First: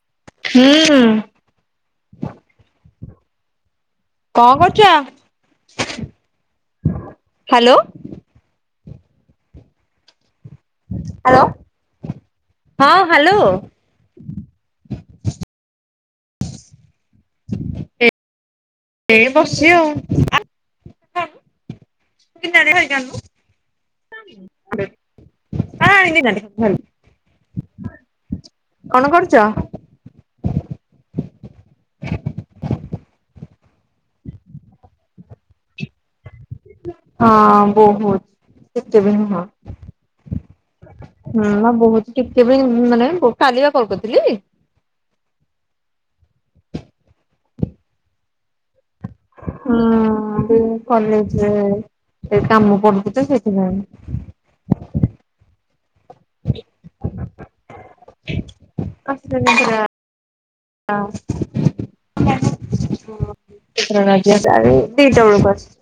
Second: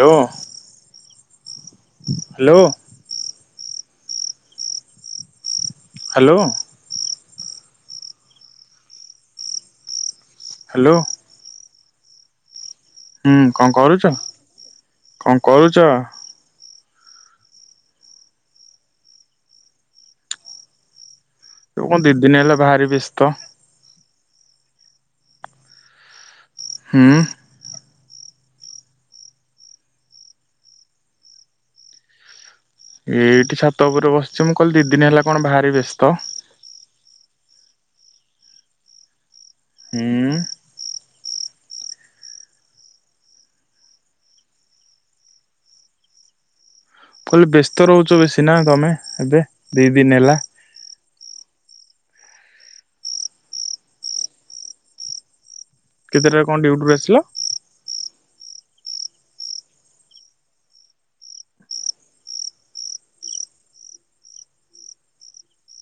ହ୍ୟା ହୁଁ ହ୍ୟାଲୋ। କଣ କରୁଛ? ହ୍ୟାଲୋ। ହ୍ୟାଲୋ। ହ୍ୟାଲୋ। ହ୍ୟାଲୋ ହଁ ହୁଁ ହ୍ୟାଲୋ କଣ କରୁଛ କଣ କରୁଛ? ଏ ବସି ଆଉ। ତୁ କଣ ଦି ଦିନ ହେଲା ଭାରି ବ୍ୟସ୍ତ [unintelligible] [unintelligible] ହୁଁ କଣ କରୁଛ? ଏଇଠି ଛାତପୁରରେ ବସିଛି ମୁଁ କହିଲି ଦି ଦିନ ହେଲା କଣ ବାହାରି ବ୍ୟସ୍ତ। ହଁ ବୋହୁ ସେତେବେଳେ ହଁ। ହୁଁ। ହୁଁ ମା ବୋହୁତ ଟିକେ ବି ମୁଁ ମାନେ ବୋ କାଲିବା କଲ୍ କରିଥିଲି। କହିଲି ବ୍ୟସ୍ତ ରହୁଚ ବେଶୀ ନା ତମେ ଏବେ ଦି ଦିନ ହେଲା। ହୁଁ କଲେଜରେ ସେ କାମ ପଡୁଚି ତ ସେଇଥିପାଇଁ। କେତିଟାରେ କଣ ଡିଉଟୁରୁ ଆସିଲ? ଆ ତିନିଟା ଆଉ [unintelligible] କେତିଟା ବେଳୁ ଆଇଚି ଆଜି, ଆଜି ଦିଇଟା ବେଳୁକୁ ଆସି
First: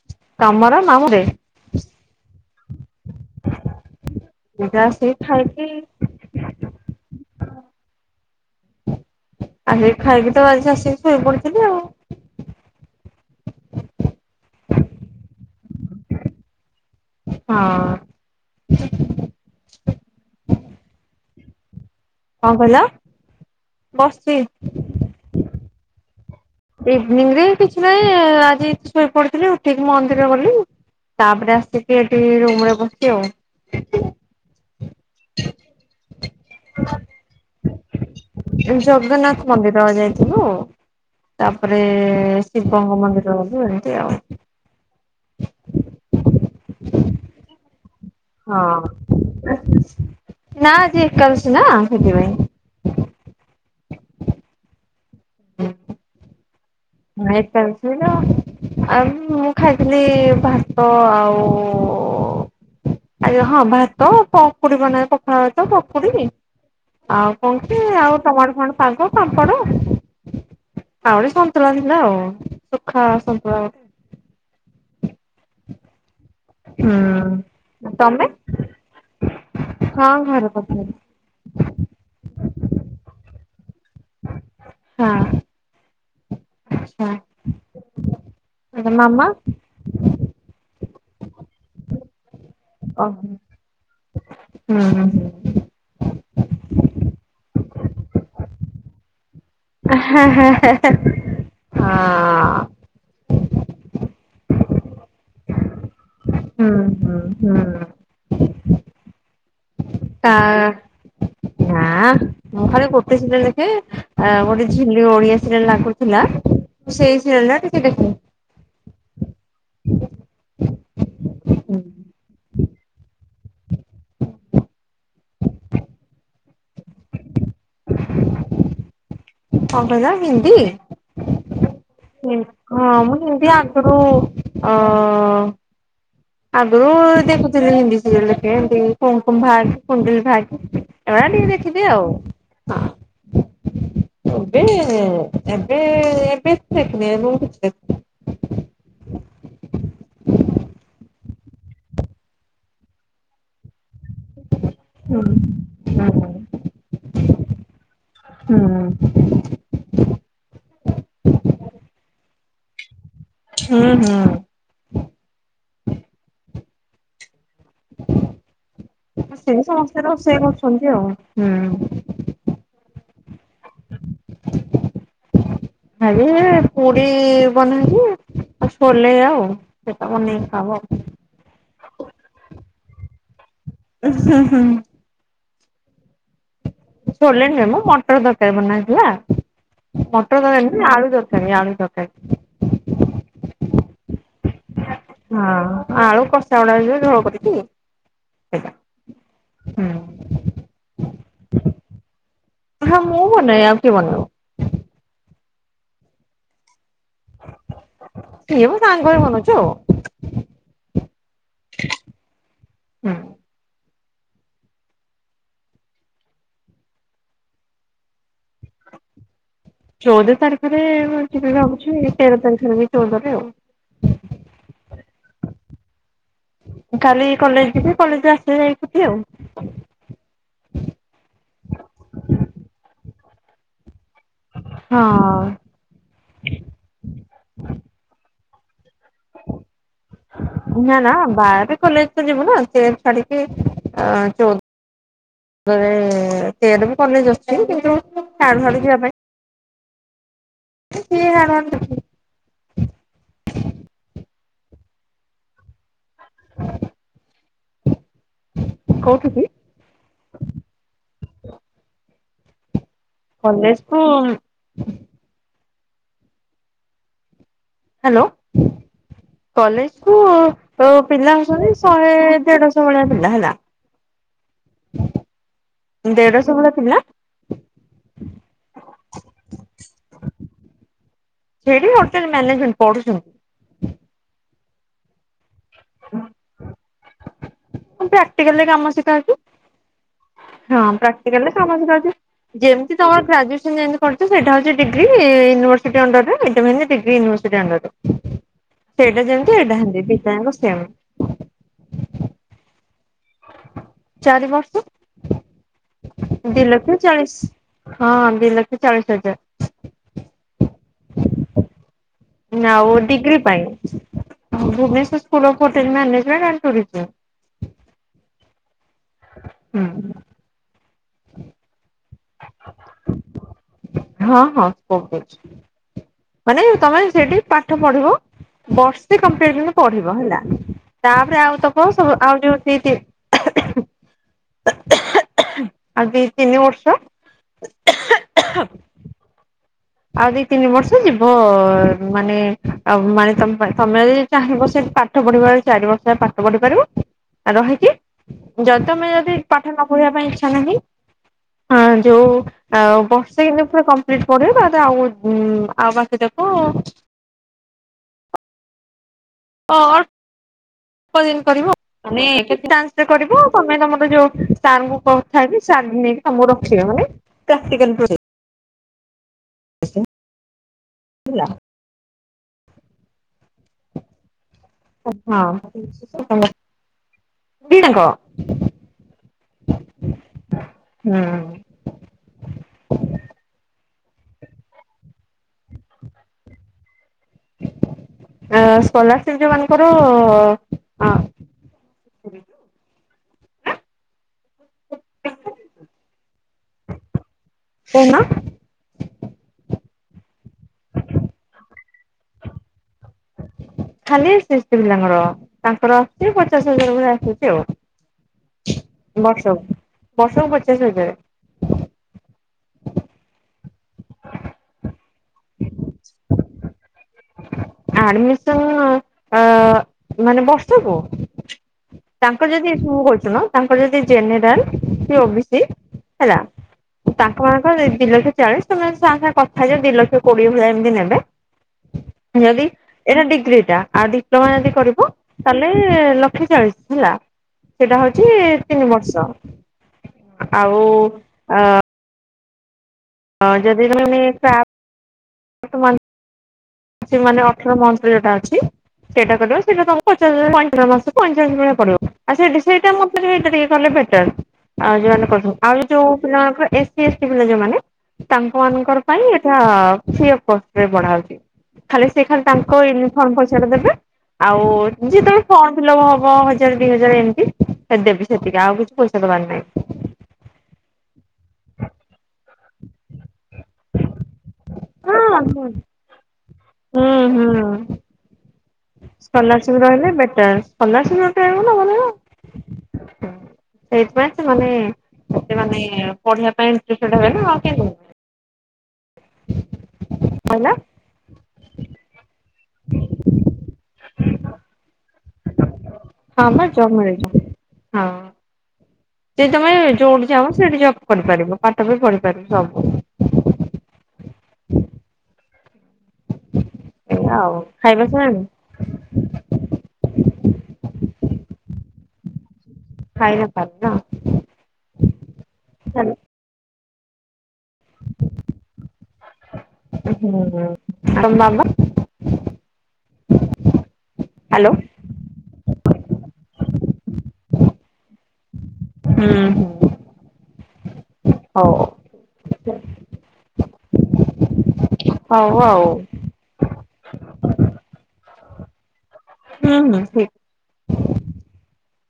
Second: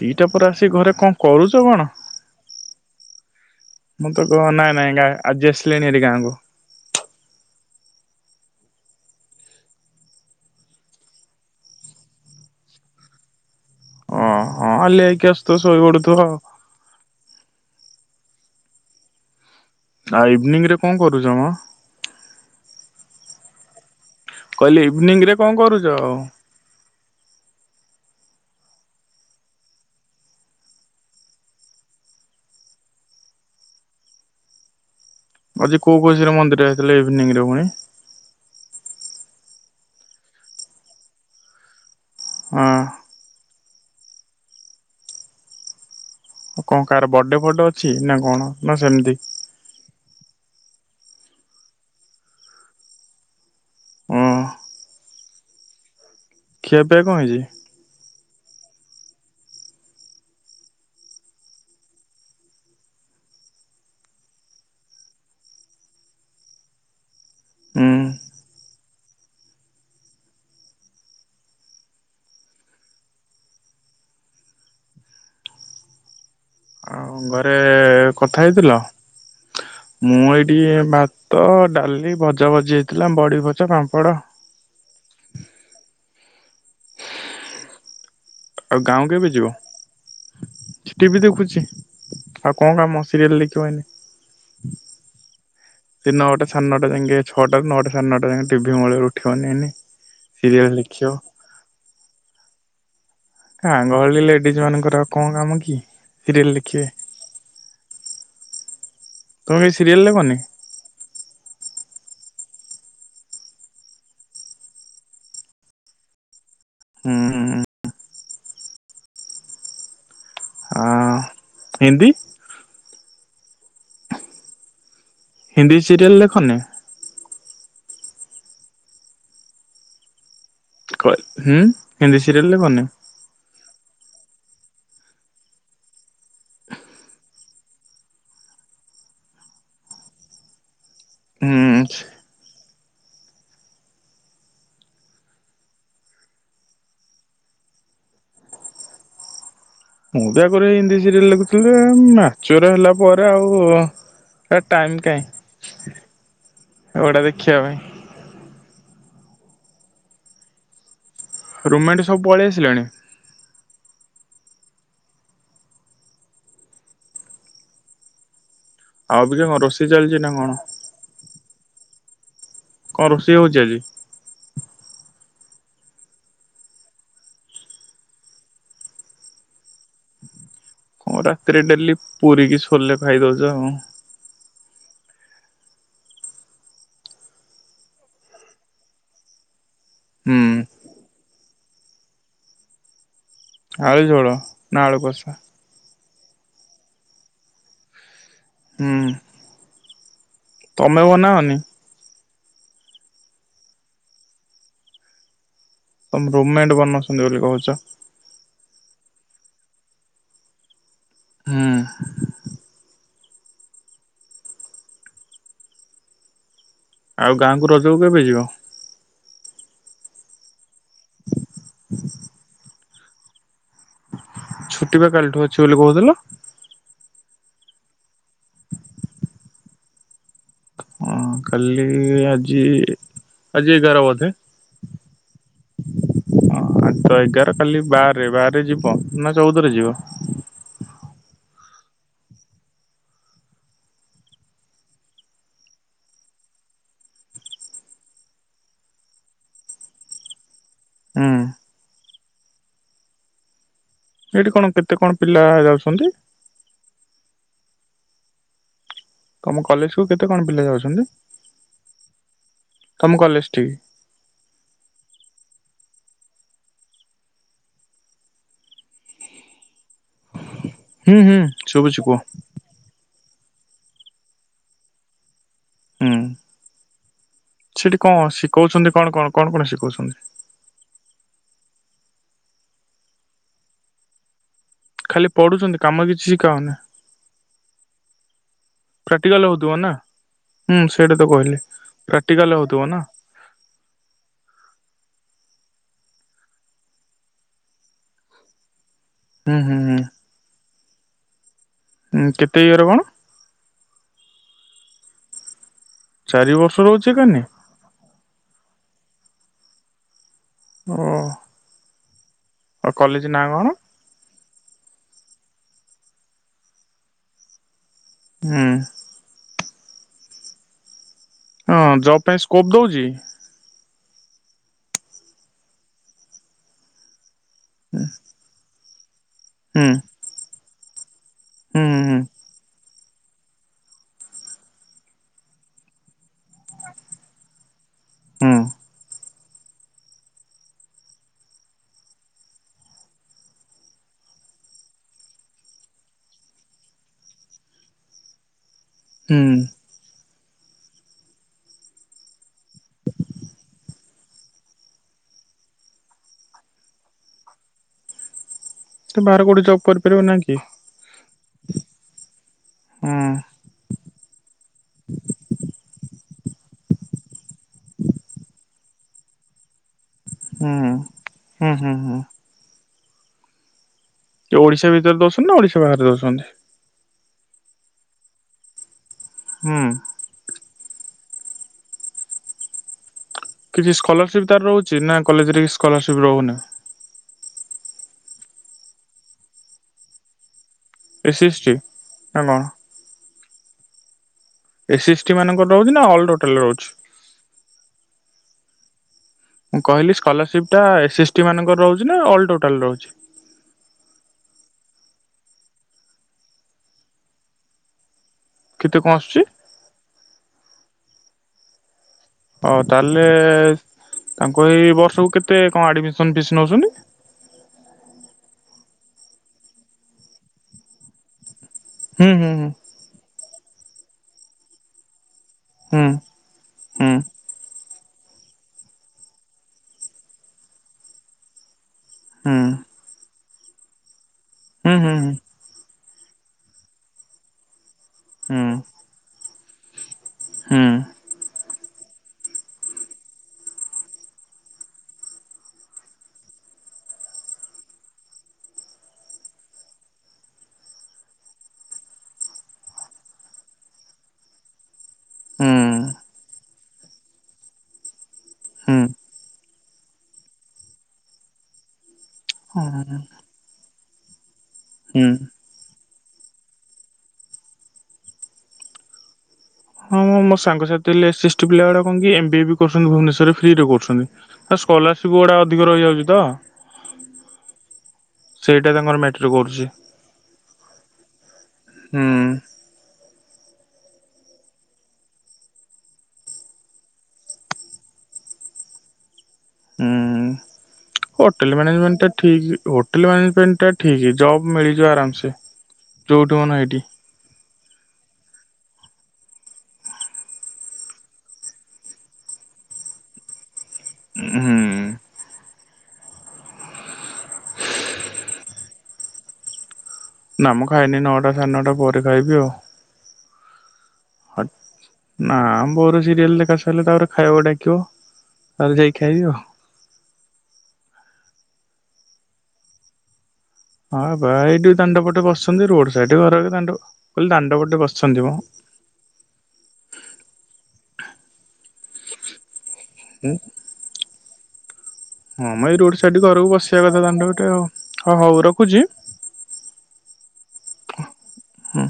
ଦିଇଟା ପରେ ତମର ଆସିକି ଘରେ ମାମୁଁ କଣ ରେ କରୁଚ କଣ? [inaudible] ମୁଁ ତ ଗ ନାଇଁ ଦିଟା ନାଇଁ ଆସିକି ଗାଁ ଆଜି ଖାଇକି ଆସିଲିଣିଭାରି ଗାଁକୁ। ଆସିକି ଖାଇକି ତ ଆଜି ଆସିକି ଶୋଇ ପଡିଥିଲି ଆଉ। ଅଁ। ହଁ ଲେଇକି ଆସୁଥୁବ ଶୋଇ ପଡୁଥୁବ। ହଁ। ଆ ଇଭିନିଂରେ କଣ କରୁଚମ? କଣ କହିଲ ବସିଚି। କହିଲି ଇଭିନିଂରେ କଣ କରୁଚ? ଇଭିନିଂରେ କିଛି ନାହିଁ ଆଜି ଶୋଇପଡିଥିଲି ଉଠିକି ମନ୍ଦିର ଗଲି। ତାପରେ ଆସିକି ଏଠି ରୁମରେ ବସିଚି ଆଉ। ଆଜି କୋଉ ଖୁସିରେ ମନ୍ଦିର ଯାଇଥିଲେ ଇଭିନିଂରେ ପୁଣି। ଏଇ ଜଗନ୍ନାଥ ମନ୍ଦିର ଯାଇଥିଲୁ। ତାପରେ ଶିବଙ୍କ ହଁ ମନ୍ଦିର ଗଲୁ ଏମତି ଆଉ। କଣ କାହାର ବଡେ ଫଡେ ଅଛି ନା କଣ ହଁ ନା ସେମିତି ନା ଆଜି ଏକାଦଶି ନା ସେଥିପାଇଁ। ଓ [inaudible] [unintelligible] [unintelligible] [unintelligible] ଆଉ ମୁଁ ଖାଇଥିଲି ଭାତ ଆଉ ଆଜ୍ଞା ହଁ ଭାତ ପକୁଡି ବନାଏ [unintelligible] ପଖାଳ ଭାତ ପକୁଡି। ଆଉ କଣକି ହୁଁ ଆଉ ଟମାଟ ଫମାଟ ସାଗ, ପାମ୍ପଡ‌ ଆଉ ଗୋଟେ ସ [unintelligible] ସୁଖା ସନ୍ତୁଳା ଭଳିଆ। ଆଉ ଉଁ ଘରେ ତମେ କଥା ହେଇଥିଲ? ହଁ ମୁଁ ଘରେ ଏଇଠି କରିଥିଲି ଭାତ, ଡାଲି, ଭଜା ଭଜି ହେଇଥିଲା ବଡି ଭଜା ପାମ୍ପଡ ହଁ। ଆଚ୍ଛା ଆଉ ଗାଁ [unintelligible] କେବେ ମାମା ଯିବ? ଟିଭି ଦେଖୁଚି ଆଉ କଣ କାମ ଓହୋ ସିରିଏଲ୍ ଦେଖିବ ଏନେ। ହୁଁ ହୁଁ। ସେ ନଅଟା ସାଢେ ନଟା ଯାଁକେ ଛଅଟାରୁ ନଅଟା ସାଢେ ନଅଟା ଯାଁକେ ଟିଭି ମୁହଁରୁ ଉଠିବନି ଏନେ। [unintelligible] ହଁ। ଗାଁ ଗହଳି ଲେଡିଜ ମାନଙ୍କର ଆଉ କଣ କାମ କି। ସିରିଏଲ ହୁଁ ଦେଖିବେ ହୁଁ ହୁଁ। ତମେ କିଛି ସିରିଏଲ୍ ଦେଖ? ନା ନାଁ। ମୁଁ ଖାଲି ଗୋଟେ ସିରିଏଲ ଦେଖେ ଆ ଗୋଟେ ଝିଲି ଓଡିଆ ସିରିଏଲ ଲାଗୁଥିଲା ସେଇ ସିରିଏଲ ନା ହୁଁ ଟିକେ ଦେଖ ହଁ ହିନ୍ଦୀ ହିନ୍ଦୀ ସିରିଏଲ୍ ଦେଖନୀ କଁ କଇଲ ହିନ୍ଦୀ ହୁଁ ହିନ୍ଦୀ ସିରିଏଲରେ ବନେ ହଁ ମୁଁ ହିନ୍ଦୀ ଆ ଗୁରୁ ଆଁ ଆଗୁରୁ ଦେଖୁଥିଲି ହିନ୍ଦୀ ସିରିଏଲେ ଏମତି କଁକଁ ବାହାରିଚି କୁଣ୍ଡୁଲି ଭାଗ ଏ ଟିକେ ହୁଁ ଦେଖିଦିଏ ଆଉ ହଁ ଏବେ ଏବେ ଏବେ [unintelligible] ଦେଖିଦିଏ [unintelligible] ମୁଁ ବି ଆଗରେ ହିନ୍ଦୀ ସିରିଏଲ ଲେଖୁଥିଲି ମ୍ୟାଚୋର ହେଲା ପରେ ଆଉ ହେ ଟାଇମ ହୁଁ ହୁଁ କାଇଁ ଫଡା ଦେଖିବା ପାଇଁ ହୁଁ ରୁମେଟ୍ ସବୁ ପଳେଇ ଆସିଲାଣି ହୁଁ ହୁଁ ଆଉ ଅବିକା ସେ କଣ ସମସ୍ତେ ଚାଲିଛି ନା ରୋଷେଇ କଣ କରୁଛନ୍ତି ଆଉ ହୁଁ କଁ ରୋଷେଇ ହଉଚି ଆଜି? ଆଜ୍ଞା ପୁରୀ ବନେଇଚି ଆଉ ସୋଲେଇ ଆଉ ପୋପା ବନେଇକି ଖାଇବ ଆଉ। ହଁ ରାତିରେ ଡେଲି ପୁରୀକି ଛୋଲେ ଖାଇ ଦଉଚ ଆଉ। ଉ ହୁଁ ହୁଁ ଛୋଲେ ନୁହେଁମ ମଟର ତରକାରୀ ବନାହେଇଥିଲା ମଟର ହୁଁ ଦରକାର ଆଳୁ ଦରକାର ଖାଲି ଆଳୁ ଦରକାର ଆଳୁ ଝୋଳ ନା ଆଳୁ କସ? ହଁ ଆଳୁ କଷା ଗୁଡା ଯେ ଝୋଳ କରିକି ହୁଁ ତମେ ବନାଅନି? ହଁ ମୁଁ ବନାଏ ଆଉ କିଏ ବନେଇବ ତମେ ରୁମେଟ ବନଉଛନ୍ତି ବୋଲି କହୁଚ ସିଏ ମୁଁ ସାଙ୍ଗରେ ବନଉଚୁ ଆଉ। ହୁଁ ହୁଁ। ଆଉ ଗାଁକୁ ରଜକୁ କେବେ ଯିବ? ଚଉଦ ତାରିଖରେ ମୁଁ ଯିବି ଭାବୁଛି ତେର ତାରିଖିରେ କି ଚଉଦରେ ଆଉ। ଛୁଟି ବା କାଲିଠୁ ଅଛି ବୋଲି କହୁଥିଲ କାଲି କଲେଜ ଯିବି କଲେଜରେ ଆସିଲେ ଯାଇ ଛୁଟି ଆଉ। ହଁ କାଲି ଆଜି ଆଜି ଏଗାର ବୋଧେ? ହଁ ଆଁ ଆଜିତ ଏଗାର କାଲି ବାରରେ ବାରରେ ଯିବ ନା ଚଉଦରେ ଯିବ? ନାନା ବାରରେ କଲେଜ ତ ଯିବୁନା ତେର ଛାଡିକି ଆଁ ଚଉ ଦରେ ତେରରେ ବି କଲେଜ ଅଛି କିନ୍ତୁ ସାଡୁ ସାଡୁ ଯିବା ପାଇଁ ଏ କିଏ ହୁଁ ହାଡୁ ହାଡୁ ଯିବ ଏଇଠି କଣ କେତେ କଣ ପିଲା ଯାଉଛନ୍ତି? କୋଉଠି? ମୋ କଲେଜ କୁ କେତେ କଣ ପିଲା ଯାଉଛନ୍ତି? ତମ କଲେଜ ଠିକି? କଲେଜକୁୁ ଉଁ ହାଲୋ କଲେଜକୁ ହୁଁ ପିଲା ହୁଁ ହଉଛନ୍ତି ଶୁଭୁଛି ଶହେ କୁହ ଦେଢ ଭଳି ହେଲା ହୁଁ। ଦେଢଶହ ଭଳି ଥିଲା। ସେଠି କଣ ଶିଖଉଛନ୍ତି କଣ କଣ କଣ କଣ ଶିଖଉଛନ୍ତି? ସେଠି ହୋଟେଲ ମ୍ୟାନେଜମେଣ୍ଟ ପଢୁଛନ୍ତି। ଖାଲି ପଢୁଛନ୍ତି କାମ କିଛି ଶିଖା ହାଉନି। ପ୍ରାକ୍ଟିକାଲରେ କାମ ଶିଖାଉଛି। ରହୁଥିବ ନା। ହୁଁ ହଁ ସେଇଟା ତ ପ୍ରାକ୍ଟିକାଲରେ କହିଲି। ସମଜରେ ପ୍ରାକ୍ଟିକାଲ ହଉଥିବ ଯେମିତି ନା ତମ ଗ୍ରଜୁଏସନ ଯେମିତି କରୁ ସେଇଟା ହଉଛି degree university under degree university ଅଣ୍ଡରେ। ସେଇଟା ଯେମିତି ହୁଁ ହୁଁ ହୁଁ ସେଇଟାତି ପିତାଙ୍କ ସେମ। ହୁଁ କେତେ ଇଗର କଣ? ଚାରି ବର୍ଷ ଚାରି ଦୁଇ ବର୍ଷ ଲକ୍ଷ ରହୁଛି ଏକାନି? ଚାଳିଶ। ହଁ ଦୁଇ ଲକ୍ଷ ଚାଳିଶ ହଜାର। ହଁ। ନା ଡିଗ୍ରୀ ପାଇଁ କଣ? ଭୁବନେଶର ସ୍ ହୋଟେଲ ମାନେଜ। ହୁଁ। ହୁଁ। ହଁ ଜବ୍ ପାଇଁ ସ୍କୋପ୍ ଦେଉଛି? ହଁ ହଁ ବହୁତ ଅଛି। ମାନେ ତମେ ସେଠି ପାଠ ପଢିବ ବର୍ଷେ କ ହୁଁ। ପଢିବ ହେଲା। ତାପରେ ଆଉ ତ ହୁଁ କଣ ହୁଁ ସବୁ ଆଉ ଯୋଉ ସେଇଠ, ଆ କିନଷ ହୁଁ। ଆଉ ଦି ତିନି ବର୍ଷ ଯିବ ମାନେ ଆ ମାନେ ତମ ତମେ ଯ ଚାାର ବର୍ଷ ପାଠ ପଢିପାର ଚାରି ବର୍ଷ ପାଠ ପଢି ପାରିବ ଆଉ ରହିକି। ଯଦ ତମେ ଯଦି ହୁଁ। ପାଠ ନ ଇଛା ନା ଯୋଉ ବର୍ଷେ ଆଉ ଆଉ ବାକ ଦେଖ ବାରୋ ଓ ଦିନ କରିବ କେତେ ଟନ୍ରେ ହୁଁ କରିବୁ। ତମେ ତମର ଯୋଉ ସାର୍ଙ୍କୁ କଥା କି ସାର୍ ନେଇକି ତମକୁ ରଖିବା ମାନେ ହୁଁ ହେଲା ହୁଁ ହୁଁ ହୁଁ। ଏ ଓଡିଶା ଭିତରେ ଦଉଛନ୍ତି ନା ଓଡିଶା ବାହାରେ ଦଉଛନ୍ତି? ହଙ୍କ ହୁଁ। ହୁଁ। କିଛି ସ୍କଲରସିପ ତାର ରହୁଛି ନା କଲେଜରେ ସ୍କଲରସିପ ରହୁନି। ସ୍କଲାରସିପ ଯୋଉ ମାନଙ୍କର ଏଟି ନା କଣ? ଏ ଏସ୍ ଟି ମାନଙ୍କ ରହୁଛି ନା ଅଲ ଟୋଟାଲ ରହୁଛି। କଣ? ମୁଁ କହିଲି ସ୍କଲରସିପ୍ ଟା ଏସ୍ଏସ୍ ଟି ମାନଙ୍କର ରହୁଛି ନା ଅଲ ଟୋଟାଲ ରହୁଛି। ଖାଲି ଶଷ୍ ପିଲାଙ୍କର ତାଙ୍କର ଆସଛି ପଚାଶ ହଜାର ଭଳି ଆସୁଛି ଆଉ। କେତେ କଣ ଆସୁଛି ବର୍ଷକ ବର୍ଷକ ପଚାଶ ହେଯଏ ହଉ ତାହେଲେ ତାଙ୍କ ଏଇ ବର୍ଷକୁ କେତେ କଣ ଆଡମିସନ ଫିସ୍ ନେଉଛନ୍ତି। ଆଡମିସନ ମାନେ ବର୍ଷକୁୁ? ହୁଁ ତାଙ୍କର ହୁଁ ଯଦି ତ କହୁଛୁ ନା ତାଙ୍କର ଯଦି ଜେନେରାଲ ସ ଓ ବି ସି। ହୁଁ ହେଲା ହୁଁ ତା ଜଣଙ୍କର ଦିଇ ଲକ୍ଷ ଚାଳିଶି ତମେ ଆସି ତାଙ୍କ ସାଙ୍ଗେ କଥା ହେଇଯିବ ଦି ଲକ୍ଷ କୋଡିଏ ଭଲିଆ ଏମିତି ନେବେ। ହୁଁ ଯଦି ଏଇଟା ଡିଗ୍ରୀ ଟା ଆଉ ଡିପ୍ଲୋମା ଯଦି ହୁଁ କରିବ। ହୁଁ ତାହେଲେ ଲକ୍ଷେ ଚାଳିଶି ହେଲା ସେଟା ହଉଛି ହୁଁ ହୁଁ ତିନି ବର୍ଷ। ଆଉ ହୁଁ। ଆ ଯଦି ତମେ ବି ପା [unintelligible] ସେ ମାନେ ଅଠର ମନ୍ଥ ଯୋଉଟା ଅଛି। ସେଇଟା କରିବ ସେଟା ତମକୁ ପଚାଶ ପଇଁଚାଳିଶି ଭଲିଆ ପଡିବ ଆଉ ସେ ସେଇଟା ଟିକେ କେଲେ ମତେ ବେ [unintelligible] ଆଉ ଯୋଉ ମାନେ ହୁଁ ଆଉ ଯୋଉ ପିଲାମାନଙ୍କର ଏସି ଏସ୍ଟି ପିଲା ଯୋଉମାନେ ତାଙ୍କ ହୁଁ ମାନଙ୍କର ପାଇଁ ଏଟା [unintelligible] ପଢାହଉଛି। ଖାଲି ସେ ଖାଲି ତାଙ୍କ ହୁଁ ୟୁନିଫର୍ମ ପଇସା ଟା ଦେବେ ଆଉ ଯେତେବେଳେ ଫର୍ମ ଫିଲପ ହବ ହଜାର ଦି ହଜାର ଏମିତି ଦେବେ ସେତିକି ଆଉ କିଛି ପଇସା ଦବାର ନାହିଁ। ହଁ ମୁଁ ମୋ ସାଙ୍ଗସାଥି ହେଲେ ଏସି ଏସ୍ଟି ପିଲ ଗୁଡା କଣ ଏମ୍ ବି ବି କରୁଛନ୍ତି ଭୁବନେଶ୍ଵର ରେ ଫ୍ରିରୀ ରେ କରୁଛନ୍ତି। ଆ ହଁ ସ୍କୋଲାରସିପ୍ ଗୁଡା ହଁ। ଅଧିକ ରହିଯାଉଛି ତ। ହୁଁ ହୁଁ। ସେଇଟା ତାଙ୍କର ମ୍ୟାଟର ସ୍କୋଲାରସିପ୍ କରୁଛି। ରହିଲେ ବେଟର ହୁଁ ସ୍କୋଲାରସିପ୍ [unintelligible] ସେଇଥିପାଇଁ ସେମାନେ ସେ ମାନେ ପଢିବା ପାଇଁ ଇଣ୍ଟ୍ରେଷ୍ଟେ ହେବେନା ଆଉ କେମିତି। ହୁଁ। କହିଲା ହୋଟେଲ ମ୍ୟାନେଜମେଣ୍ଟ ଠିକ୍ ହୋଟେଲ ମ୍ୟାନେଜମେଣ୍ଟ ଠିକ୍ ଜବ୍ ମିଲିଯିବ ଆରାମସେ। ହଁ ଯୋଉଠି ପା ମନ ଜବ୍ ହେଇଠି। ମିଲିଜିବ ହଁ। ଯଦି ତମେ ଯୋଉଠି ଚାହିଁବ ସେଇଠି ଜବ୍ କରିପାରିବ ପାଠ ବି ପଢିପାରିବ ସବୁ। ହୁଁ। ସେଇଆ ଆଉ ଖାଇବସିଲଣି? ନାଁ ମୁଁ ଖାଇନି ନଅଟା ସାଢ଼େ ନଅଟା ପରେ ଖାଇବି ଖାଇ ନପାରିଲି ନା ଆଉ। ନାଁ ମୋ ସିରିଏଲ୍ ଦେଖା ତାହେଲେ ତାପରେ ଖାଇବାକୁ ଡାକିବ ତାହେଲେ ଯାଇକି ଖାଇବି ଆଉ। ହୁଁ ହୁଁ ତମ ବାବା? ହଁ ବାବା ହ୍ୟାଲୋ ଏଇଠି ଦାଣ୍ଡ ପଟେ ବସିଛନ୍ତି ରୋଡ ସାଇଡ୍ ଘର ଦାଣ୍ଡ କହିଲେ ଦାଣ୍ଡ ପଟେ ବସିଛନ୍ତି ମ। ହୁଁ ହୁଁ ହଉ। ହୁଁ। ହଉ ହଁ ଆଉ ମୁଁ ଏଇ ରୋଡ ସାଇଡ ଘରକୁ ବସିବା କଥା ଦାଣ୍ଡ ପଟେ ହ ହଉ ରଖୁଛି। ହୁଁ ହୁଁ। ହୁଁ।